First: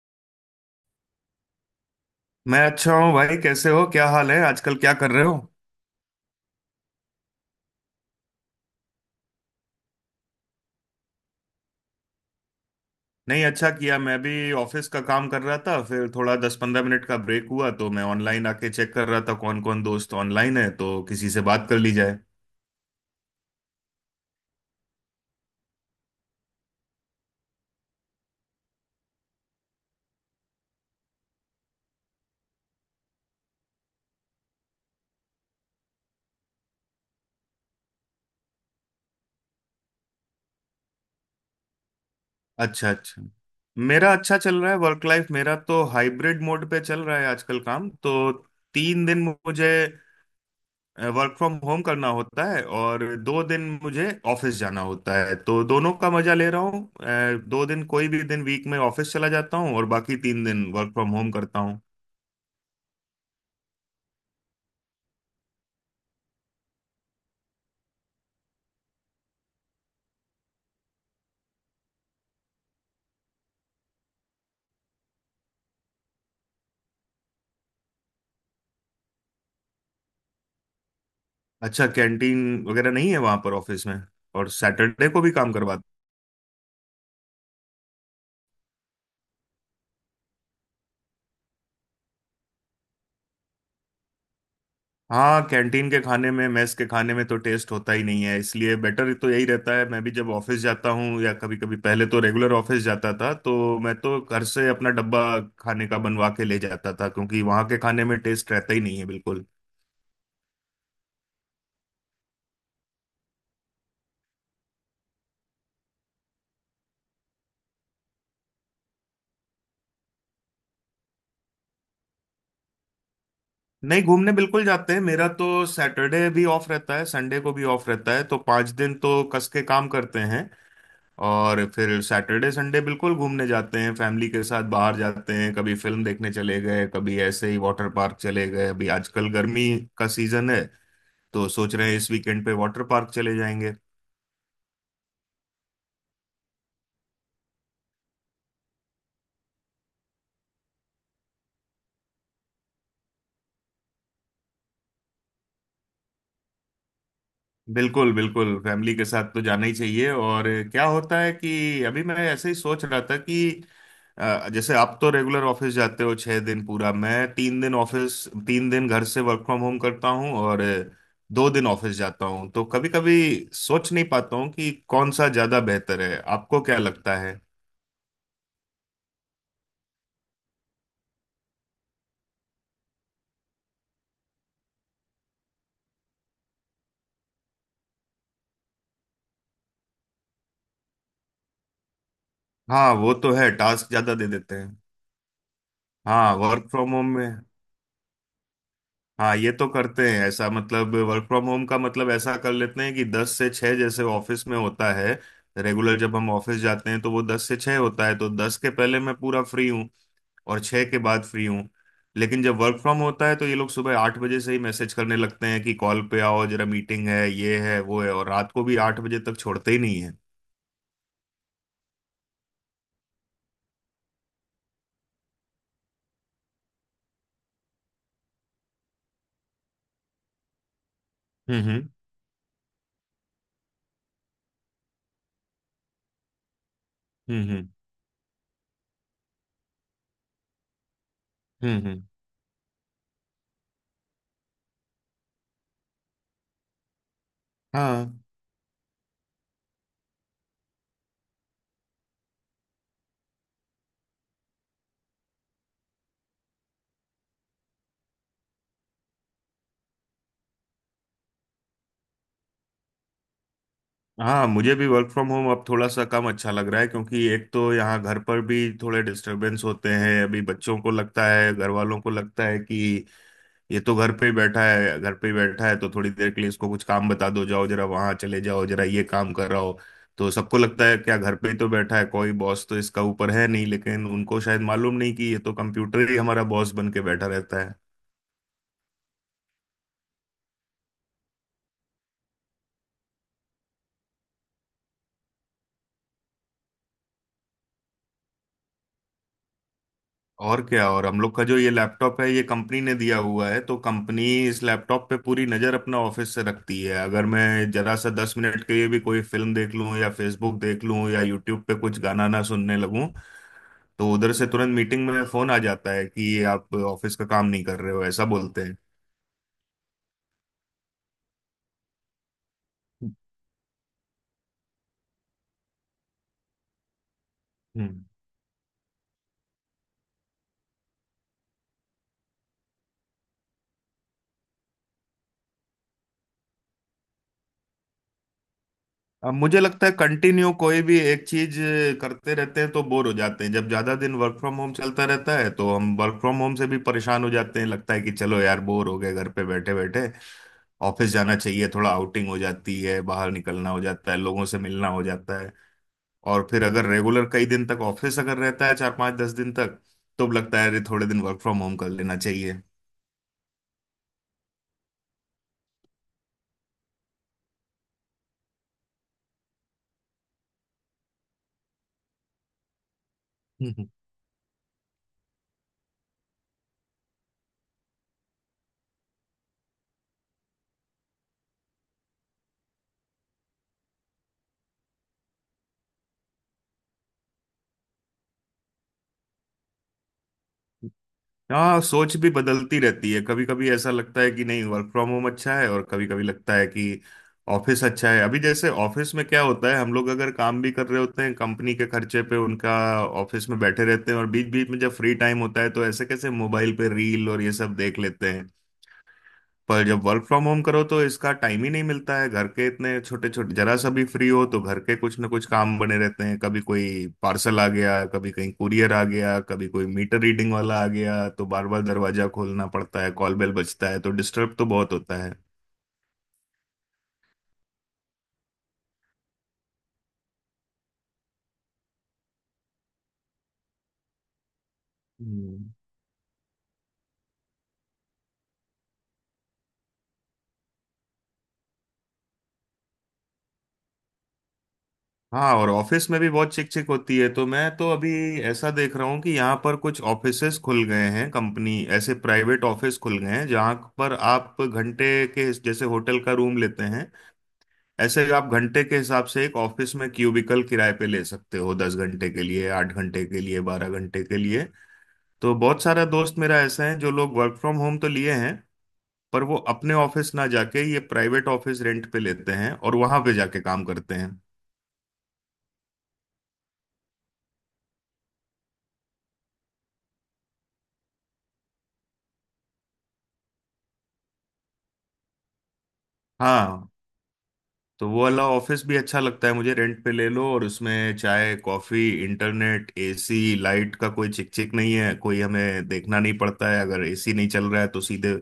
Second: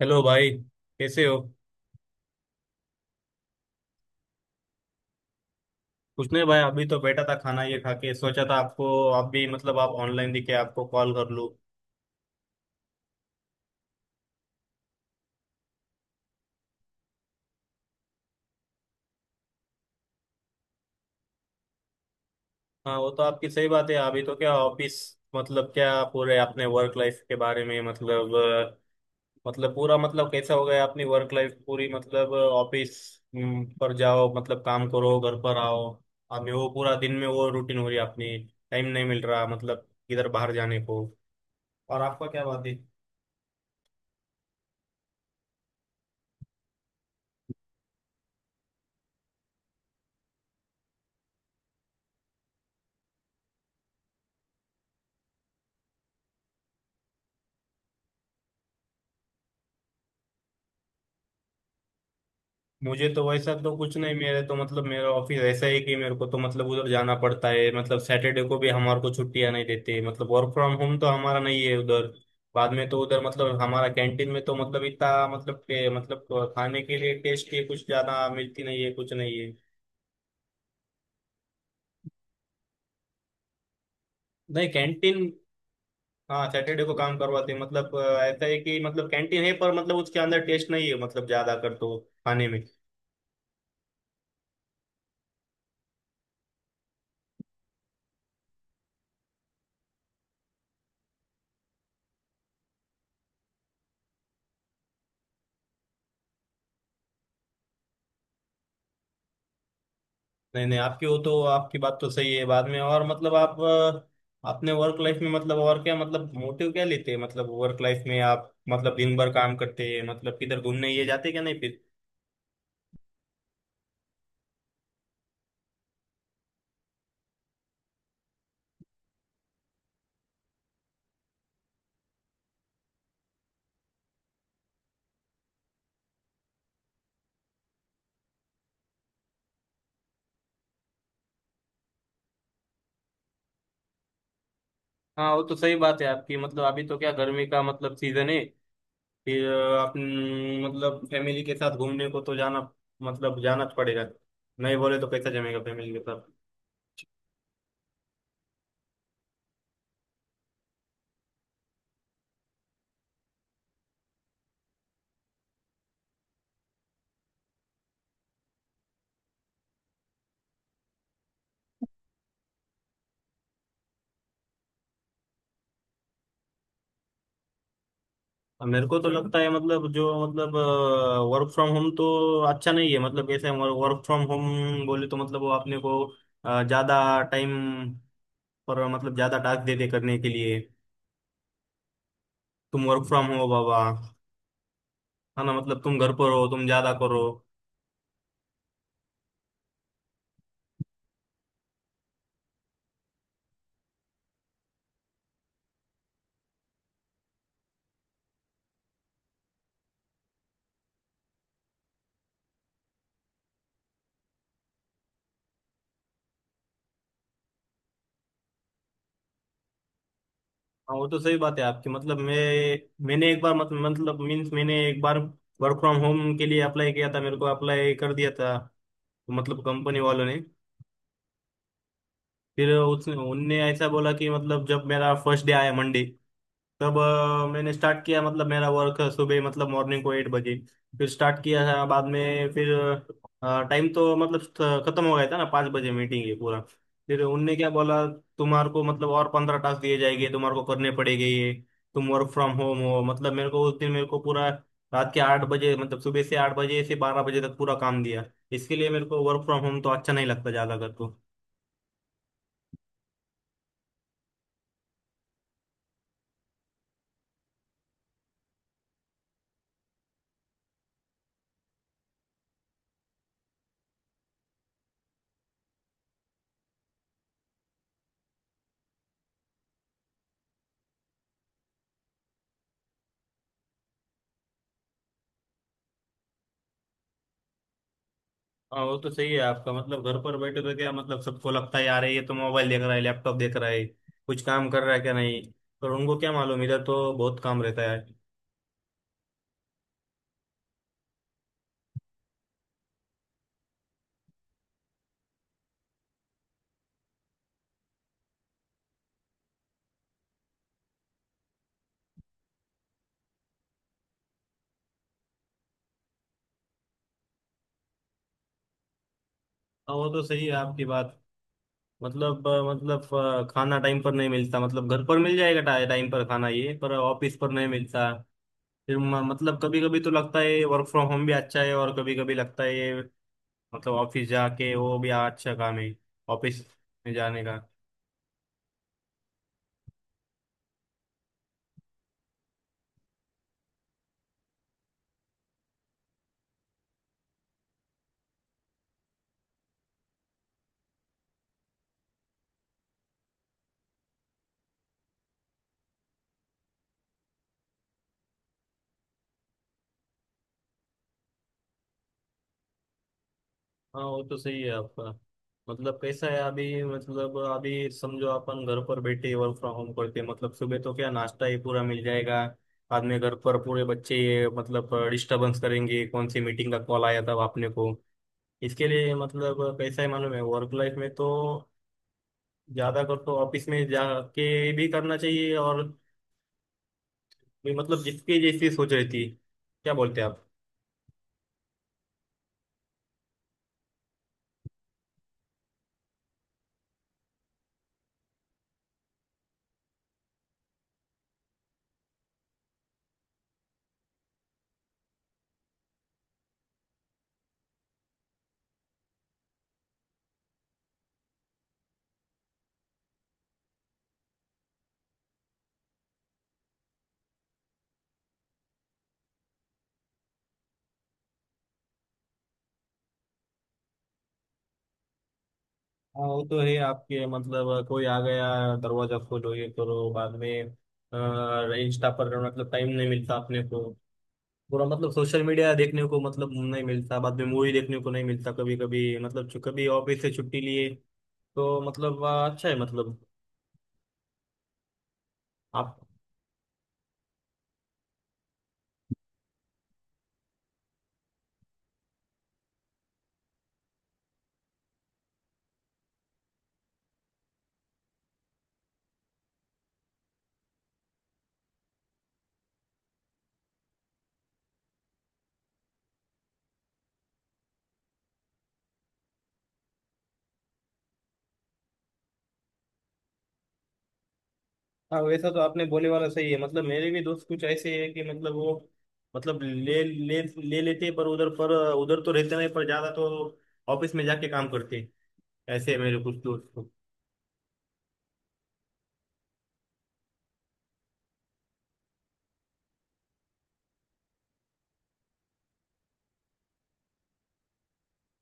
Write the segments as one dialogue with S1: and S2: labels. S1: Hello भाई। कैसे हो?
S2: मैं अच्छा हूँ भाई। कैसे हो? क्या हाल है आजकल? क्या कर रहे हो?
S1: कुछ नहीं भाई, अभी तो बैठा था, खाना ये खा के सोचा था आपको आप भी मतलब आप ऑनलाइन दिखे आपको कॉल कर लूँ।
S2: नहीं, अच्छा किया। मैं भी ऑफिस का काम कर रहा था, फिर थोड़ा 10-15 मिनट का ब्रेक हुआ तो मैं ऑनलाइन आके चेक कर रहा था कौन कौन दोस्त ऑनलाइन है, तो किसी से बात कर ली जाए।
S1: हाँ, वो तो आपकी सही बात है। अभी तो क्या ऑफिस, मतलब क्या पूरे अपने वर्क लाइफ के बारे में, मतलब मतलब पूरा मतलब कैसा हो गया अपनी वर्क लाइफ पूरी मतलब ऑफिस पर जाओ, मतलब काम करो, घर पर आओ। अभी वो पूरा दिन में वो रूटीन हो रही है अपनी। टाइम नहीं मिल रहा मतलब किधर बाहर जाने को। और आपका क्या बात है?
S2: अच्छा अच्छा। मेरा अच्छा चल रहा है। वर्क लाइफ मेरा तो हाइब्रिड मोड पे चल रहा है आजकल। काम तो 3 दिन मुझे वर्क फ्रॉम होम करना होता है और 2 दिन मुझे ऑफिस जाना होता है, तो दोनों का मजा ले रहा हूँ। 2 दिन कोई भी दिन वीक में ऑफिस चला जाता हूँ और बाकी 3 दिन वर्क फ्रॉम होम करता हूँ।
S1: मुझे तो वैसा तो कुछ नहीं, मेरे तो मतलब मेरा ऑफिस ऐसा है कि मेरे को तो मतलब उधर जाना पड़ता है, मतलब सैटरडे को भी हमारे को छुट्टियां नहीं देते, मतलब वर्क फ्रॉम होम तो हमारा नहीं है उधर। बाद में तो उधर मतलब हमारा कैंटीन में तो मतलब इतना मतलब मतलब खाने के लिए टेस्टी कुछ ज्यादा मिलती नहीं है, कुछ नहीं है।
S2: अच्छा, कैंटीन वगैरह नहीं है वहां पर ऑफिस में? और
S1: नहीं
S2: सैटरडे
S1: कैंटीन।
S2: को भी काम करवाते?
S1: हाँ सैटरडे को काम करवाते हैं, मतलब ऐसा है कि मतलब कैंटीन है पर मतलब उसके अंदर टेस्ट नहीं है मतलब ज्यादा कर तो खाने में।
S2: हाँ, कैंटीन के खाने में, मेस के खाने में तो टेस्ट होता ही नहीं है, इसलिए बेटर तो यही रहता है। मैं भी जब ऑफिस जाता हूँ, या कभी कभी, पहले तो रेगुलर ऑफिस जाता था तो मैं तो घर से अपना डब्बा खाने का बनवा के ले जाता था, क्योंकि वहाँ के खाने में टेस्ट रहता ही नहीं है बिल्कुल।
S1: नहीं नहीं, आपकी वो तो आपकी बात तो सही है। बाद में और मतलब आप अपने वर्क लाइफ में मतलब और क्या मतलब मोटिव क्या लेते हैं, मतलब वर्क लाइफ में आप मतलब दिन भर काम करते हैं, मतलब किधर घूमने ये जाते क्या नहीं फिर।
S2: नहीं, घूमने बिल्कुल जाते हैं। मेरा तो सैटरडे भी ऑफ रहता है, संडे को भी ऑफ रहता है, तो 5 दिन तो कस के काम करते हैं और फिर सैटरडे संडे बिल्कुल घूमने जाते हैं, फैमिली के साथ बाहर जाते हैं। कभी फिल्म देखने चले गए, कभी ऐसे ही वाटर पार्क चले गए। अभी आजकल गर्मी का सीजन है, तो सोच रहे हैं इस वीकेंड पे वाटर पार्क चले जाएंगे।
S1: हाँ वो तो सही बात है आपकी, मतलब अभी तो क्या गर्मी का मतलब सीजन है। फिर आप न, मतलब फैमिली के साथ घूमने को तो जाना मतलब जाना पड़ेगा। नहीं बोले तो कैसा जमेगा फैमिली के साथ।
S2: बिल्कुल बिल्कुल, फैमिली के साथ तो जाना ही चाहिए। और क्या होता है कि अभी मैं ऐसे ही सोच रहा था कि जैसे आप तो रेगुलर ऑफिस जाते हो 6 दिन पूरा, मैं 3 दिन ऑफिस 3 दिन घर से वर्क फ्रॉम होम करता हूँ और 2 दिन ऑफिस जाता हूँ, तो कभी कभी सोच नहीं पाता हूँ कि कौन सा ज्यादा बेहतर है। आपको क्या लगता है?
S1: अब मेरे को तो लगता है मतलब जो मतलब वर्क फ्रॉम होम तो अच्छा नहीं है। मतलब कैसे वर्क फ्रॉम होम बोले तो मतलब वो अपने को ज्यादा टाइम पर मतलब ज्यादा टास्क देते करने के लिए। तुम
S2: हाँ,
S1: वर्क
S2: वो
S1: फ्रॉम
S2: तो
S1: हो
S2: है,
S1: बाबा,
S2: टास्क ज्यादा दे देते हैं।
S1: है ना, मतलब तुम घर पर
S2: हाँ,
S1: हो तुम
S2: वर्क
S1: ज्यादा
S2: फ्रॉम होम
S1: करो।
S2: में, हाँ ये तो करते हैं ऐसा। मतलब वर्क फ्रॉम होम का मतलब ऐसा कर लेते हैं कि 10 से 6, जैसे ऑफिस में होता है। रेगुलर जब हम ऑफिस जाते हैं तो वो 10 से 6 होता है, तो दस के पहले मैं पूरा फ्री हूँ और छः के बाद फ्री हूँ। लेकिन जब वर्क फ्रॉम होता है तो ये लोग सुबह 8 बजे से ही मैसेज करने लगते हैं कि कॉल पे आओ, जरा मीटिंग है, ये है वो है, और रात को भी 8 बजे तक छोड़ते ही नहीं है।
S1: हाँ वो तो सही बात है आपकी, मतलब मैं मैंने एक बार मत, मतलब मीन्स मैंने एक बार वर्क फ्रॉम होम के लिए अप्लाई किया था, मेरे को अप्लाई कर दिया था मतलब कंपनी वालों ने।
S2: हम्म।
S1: फिर उसने उनने ऐसा बोला कि मतलब जब मेरा फर्स्ट डे आया मंडे, तब
S2: हम्म।
S1: मैंने स्टार्ट किया, मतलब मेरा वर्क सुबह मतलब मॉर्निंग को एट बजे फिर स्टार्ट किया था।
S2: हम्म।
S1: बाद में फिर टाइम तो मतलब खत्म हो गया था ना 5 बजे, मीटिंग ये पूरा। फिर उनने क्या बोला,
S2: हाँ।
S1: तुम्हारे को मतलब और 15 टास्क दिए जाएंगे तुम्हारे को करने पड़ेंगे ये। तुम वर्क फ्रॉम होम हो, मतलब मेरे को उस दिन मेरे को पूरा रात के 8 बजे मतलब सुबह से 8 बजे से 12 बजे तक पूरा काम दिया। इसके लिए मेरे को वर्क फ्रॉम होम तो अच्छा नहीं लगता ज्यादा कर।
S2: हाँ, मुझे भी वर्क फ्रॉम होम अब थोड़ा सा कम अच्छा लग रहा है, क्योंकि एक तो यहाँ घर पर भी थोड़े डिस्टरबेंस होते हैं। अभी बच्चों को लगता है, घर वालों को लगता है कि ये तो घर पे ही बैठा है, घर पे ही बैठा है, तो थोड़ी देर के लिए इसको कुछ काम बता दो, जाओ जरा वहाँ चले जाओ, जरा ये काम कर रहा हो। तो सबको लगता है क्या घर पे ही तो बैठा है, कोई बॉस तो इसका ऊपर है नहीं। लेकिन उनको शायद मालूम नहीं कि ये तो कंप्यूटर ही हमारा बॉस बन के बैठा रहता।
S1: हाँ वो तो सही है आपका, मतलब घर पर बैठे तो क्या मतलब सबको लगता है यार ये तो मोबाइल देख रहा है, लैपटॉप देख रहा है, कुछ काम कर रहा है क्या नहीं। पर उनको क्या मालूम, इधर तो बहुत काम रहता है।
S2: और क्या। और हम लोग का जो ये लैपटॉप है, ये कंपनी ने दिया हुआ है, तो कंपनी इस लैपटॉप पे पूरी नज़र अपना ऑफिस से रखती है। अगर मैं जरा सा 10 मिनट के लिए भी कोई फिल्म देख लूं, या फेसबुक देख लूं, या यूट्यूब पे कुछ गाना ना सुनने लगूं, तो उधर से तुरंत मीटिंग में फोन आ जाता है कि ये आप ऑफिस का काम नहीं कर रहे हो, ऐसा बोलते हैं।
S1: हाँ वो तो सही है आपकी बात, मतलब मतलब खाना टाइम पर नहीं मिलता, मतलब घर पर मिल जाएगा टाइम पर खाना ये, पर ऑफिस पर नहीं
S2: हम्म।
S1: मिलता। फिर मतलब कभी कभी तो लगता है वर्क फ्रॉम होम भी अच्छा है और कभी कभी लगता है ये मतलब ऑफिस जाके वो भी अच्छा काम है ऑफिस में जाने का।
S2: अब मुझे लगता है कंटिन्यू कोई भी एक चीज करते रहते हैं तो बोर हो जाते हैं। जब ज्यादा दिन वर्क फ्रॉम होम चलता रहता है तो हम वर्क फ्रॉम होम से भी परेशान हो जाते हैं, लगता है कि चलो यार बोर हो गए घर पे बैठे बैठे, ऑफिस जाना चाहिए, थोड़ा आउटिंग हो जाती है, बाहर निकलना हो जाता है, लोगों से मिलना हो जाता है। और फिर अगर रेगुलर कई दिन तक ऑफिस अगर रहता है, 4-5-10 दिन तक, तो लगता है अरे थोड़े दिन वर्क फ्रॉम होम कर लेना चाहिए।
S1: हाँ वो तो सही है आपका। मतलब कैसा है अभी, मतलब अभी समझो अपन घर पर बैठे वर्क फ्रॉम होम करते हैं मतलब सुबह तो क्या नाश्ता ही पूरा मिल जाएगा। बाद में घर पर पूरे बच्चे ये मतलब डिस्टरबेंस करेंगे, कौन सी मीटिंग का कॉल आया था आपने को। इसके लिए मतलब कैसा है मालूम है, वर्क लाइफ में तो ज्यादा कर तो ऑफिस में जाके भी करना चाहिए और भी, मतलब जिसकी जैसी सोच रहती। क्या बोलते हैं आप?
S2: हाँ, सोच भी बदलती रहती है। कभी कभी ऐसा लगता है कि नहीं वर्क फ्रॉम होम अच्छा है, और कभी कभी लगता है कि ऑफिस अच्छा है। अभी जैसे ऑफिस में क्या होता है, हम लोग अगर काम भी कर रहे होते हैं कंपनी के खर्चे पे, उनका ऑफिस में बैठे रहते हैं, और बीच बीच में जब फ्री टाइम होता है तो ऐसे कैसे मोबाइल पे रील और ये सब देख लेते हैं। पर जब वर्क फ्रॉम होम करो तो इसका टाइम ही नहीं मिलता है। घर के इतने छोटे छोटे, जरा सा भी फ्री हो तो घर के कुछ ना कुछ काम बने रहते हैं। कभी कोई पार्सल आ गया, कभी कहीं कुरियर आ गया, कभी कोई मीटर रीडिंग वाला आ गया, तो बार बार दरवाजा खोलना पड़ता है, कॉल बेल बजता है, तो डिस्टर्ब तो बहुत होता है।
S1: हाँ वो तो है आपके, मतलब कोई आ गया, दरवाजा खोलो ये करो, बाद में इंस्टा पर मतलब टाइम नहीं मिलता अपने को पूरा, मतलब सोशल
S2: हम्म,
S1: मीडिया देखने को मतलब नहीं मिलता, बाद में मूवी देखने को नहीं मिलता। कभी कभी मतलब कभी ऑफिस से छुट्टी लिए तो मतलब अच्छा है मतलब
S2: हाँ। और
S1: आप।
S2: ऑफिस में भी बहुत चिक चिक होती है, तो मैं तो अभी ऐसा देख रहा हूँ कि यहाँ पर कुछ ऑफिसेस खुल गए हैं। कंपनी ऐसे प्राइवेट ऑफिस खुल गए हैं जहाँ पर आप घंटे के, जैसे होटल का रूम लेते हैं ऐसे ही, आप घंटे के हिसाब से एक ऑफिस में क्यूबिकल किराए पे ले सकते हो, 10 घंटे के लिए, 8 घंटे के लिए, 12 घंटे के लिए। तो बहुत सारा दोस्त मेरा ऐसा है, जो लोग वर्क फ्रॉम होम तो लिए हैं पर वो अपने ऑफिस ना जाके ये प्राइवेट ऑफिस रेंट पे लेते हैं और वहां पे जाके काम करते हैं।
S1: हाँ वैसा तो आपने बोले वाला सही है, मतलब मेरे भी दोस्त कुछ ऐसे है कि मतलब वो मतलब ले ले ले लेते हैं, पर उधर तो रहते नहीं पर ज्यादा तो ऑफिस में जाके काम करते हैं। ऐसे है मेरे कुछ
S2: हाँ।
S1: दोस्त।
S2: तो वो वाला ऑफिस भी अच्छा लगता है मुझे। रेंट पे ले लो और उसमें चाय कॉफी इंटरनेट एसी लाइट का कोई चिक चिक नहीं है, कोई हमें देखना नहीं पड़ता है। अगर एसी नहीं चल रहा है तो सीधे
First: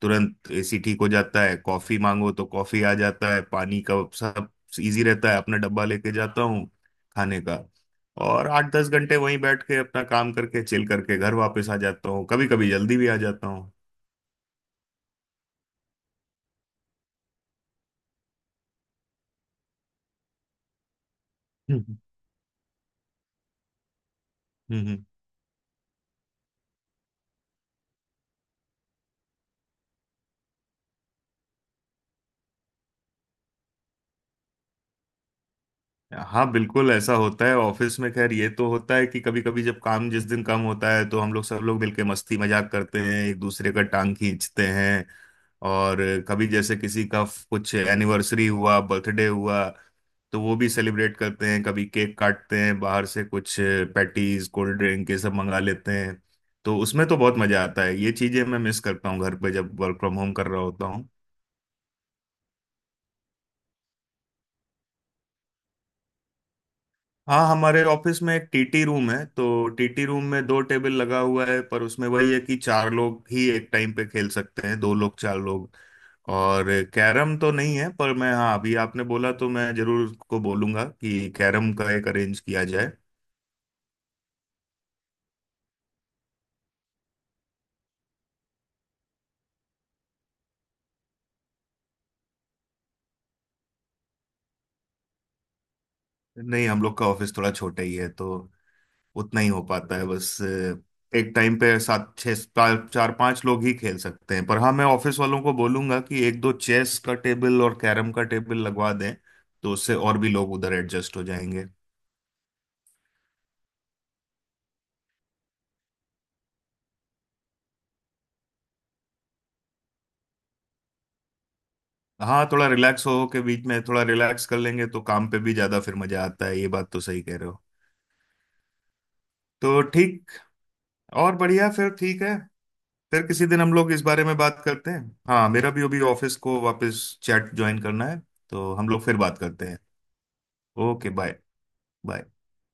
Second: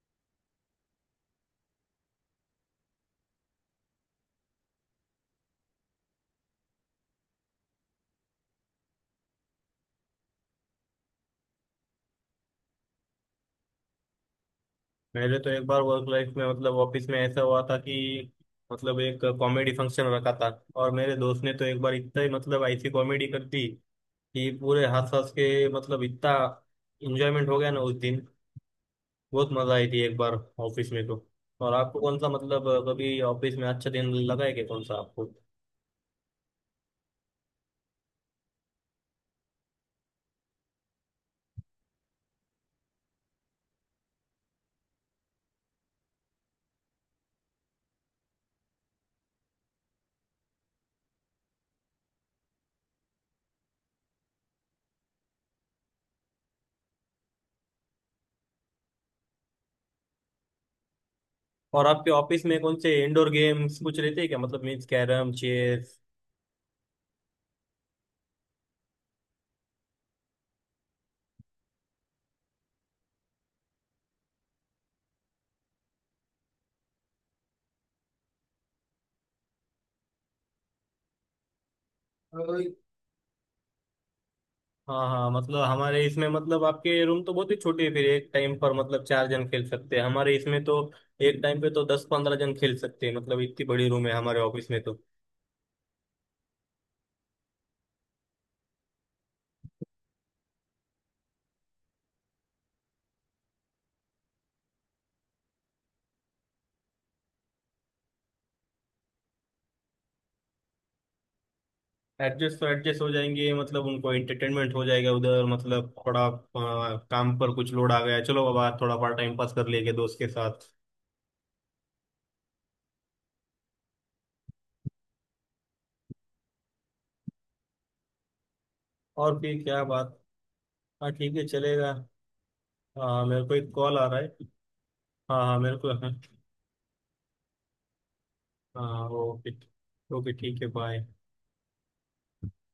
S2: तुरंत एसी ठीक हो जाता है, कॉफी मांगो तो कॉफी आ जाता है, पानी का सब इजी रहता है। अपना डब्बा लेके जाता हूँ खाने का, और 8-10 घंटे वहीं बैठ के अपना काम करके चिल करके घर वापस आ जाता हूँ। कभी कभी जल्दी भी आ जाता हूँ।
S1: पहले तो एक बार वर्क लाइफ में मतलब ऑफिस में ऐसा हुआ था कि मतलब एक कॉमेडी फंक्शन रखा था, और मेरे दोस्त ने तो एक
S2: हम्म
S1: बार इतना ही मतलब ऐसी कॉमेडी कर दी कि
S2: हम्म,
S1: पूरे
S2: हम्म।
S1: हंस हंस के मतलब इतना एंजॉयमेंट हो गया ना उस दिन। बहुत मजा आई थी एक बार ऑफिस में तो। और आपको कौन सा मतलब कभी ऑफिस में अच्छा दिन लगा है क्या, कौन सा आपको?
S2: हाँ बिल्कुल, ऐसा होता है ऑफिस में। खैर ये तो होता है कि कभी कभी जब काम, जिस दिन कम होता है तो हम लोग सब लोग मिलके मस्ती मजाक करते हैं, एक दूसरे का टांग खींचते हैं। और कभी जैसे किसी का कुछ एनिवर्सरी हुआ, बर्थडे हुआ, तो वो भी सेलिब्रेट करते हैं, कभी केक काटते हैं, बाहर से कुछ पैटीज कोल्ड ड्रिंक ये सब मंगा लेते हैं, तो उसमें तो बहुत मजा आता है। ये चीजें मैं मिस करता हूँ घर पे जब वर्क फ्रॉम होम कर रहा होता हूँ।
S1: और आपके ऑफिस में कौन से इंडोर गेम्स कुछ रहते हैं क्या, मतलब मीन्स कैरम चेस?
S2: हाँ, हमारे ऑफिस में एक टीटी रूम है, तो टीटी रूम में 2 टेबल लगा हुआ है, पर उसमें वही है कि चार लोग ही एक टाइम पे खेल सकते हैं, दो लोग चार लोग। और कैरम तो नहीं है, पर मैं, हाँ अभी आपने बोला तो मैं जरूर उसको बोलूंगा कि कैरम का एक अरेंज किया जाए।
S1: हाँ हाँ, मतलब हमारे इसमें मतलब आपके रूम तो बहुत ही छोटी है फिर, एक टाइम पर मतलब चार जन खेल सकते हैं। हमारे इसमें तो एक टाइम पे तो 10-15 जन खेल सकते हैं, मतलब इतनी बड़ी रूम है हमारे ऑफिस में तो।
S2: नहीं, हम लोग का ऑफिस थोड़ा छोटा ही है, तो उतना ही हो पाता है बस। एक टाइम पे सात छः चार चार पांच लोग ही खेल सकते हैं। पर हाँ, मैं ऑफिस वालों को बोलूंगा कि एक दो चेस का टेबल और कैरम का टेबल लगवा दें, तो उससे और भी लोग उधर एडजस्ट हो जाएंगे।
S1: एडजस्ट तो एडजस्ट हो जाएंगे, मतलब उनको एंटरटेनमेंट हो जाएगा उधर। मतलब थोड़ा काम पर कुछ लोड आ गया, चलो बाबा थोड़ा बड़ा टाइम पास कर लेंगे दोस्त के साथ।
S2: हाँ, थोड़ा रिलैक्स हो के, बीच में थोड़ा रिलैक्स कर लेंगे तो काम पे भी ज्यादा फिर मजा आता है। ये बात तो सही कह रहे हो।
S1: और फिर
S2: तो
S1: क्या बात।
S2: ठीक।
S1: हाँ ठीक
S2: और
S1: है,
S2: बढ़िया, फिर
S1: चलेगा।
S2: ठीक है।
S1: हाँ
S2: फिर
S1: मेरे
S2: किसी
S1: को
S2: दिन
S1: एक
S2: हम लोग
S1: कॉल
S2: इस
S1: आ रहा
S2: बारे
S1: है।
S2: में बात करते हैं।
S1: हाँ
S2: हाँ
S1: हाँ
S2: मेरा
S1: मेरे
S2: भी
S1: को
S2: अभी
S1: हाँ।
S2: ऑफिस को वापस चैट ज्वाइन करना है, तो हम लोग
S1: हाँ
S2: फिर बात
S1: ओके।
S2: करते हैं।
S1: ओके ठीक है, बाय।
S2: Okay bye. बाय।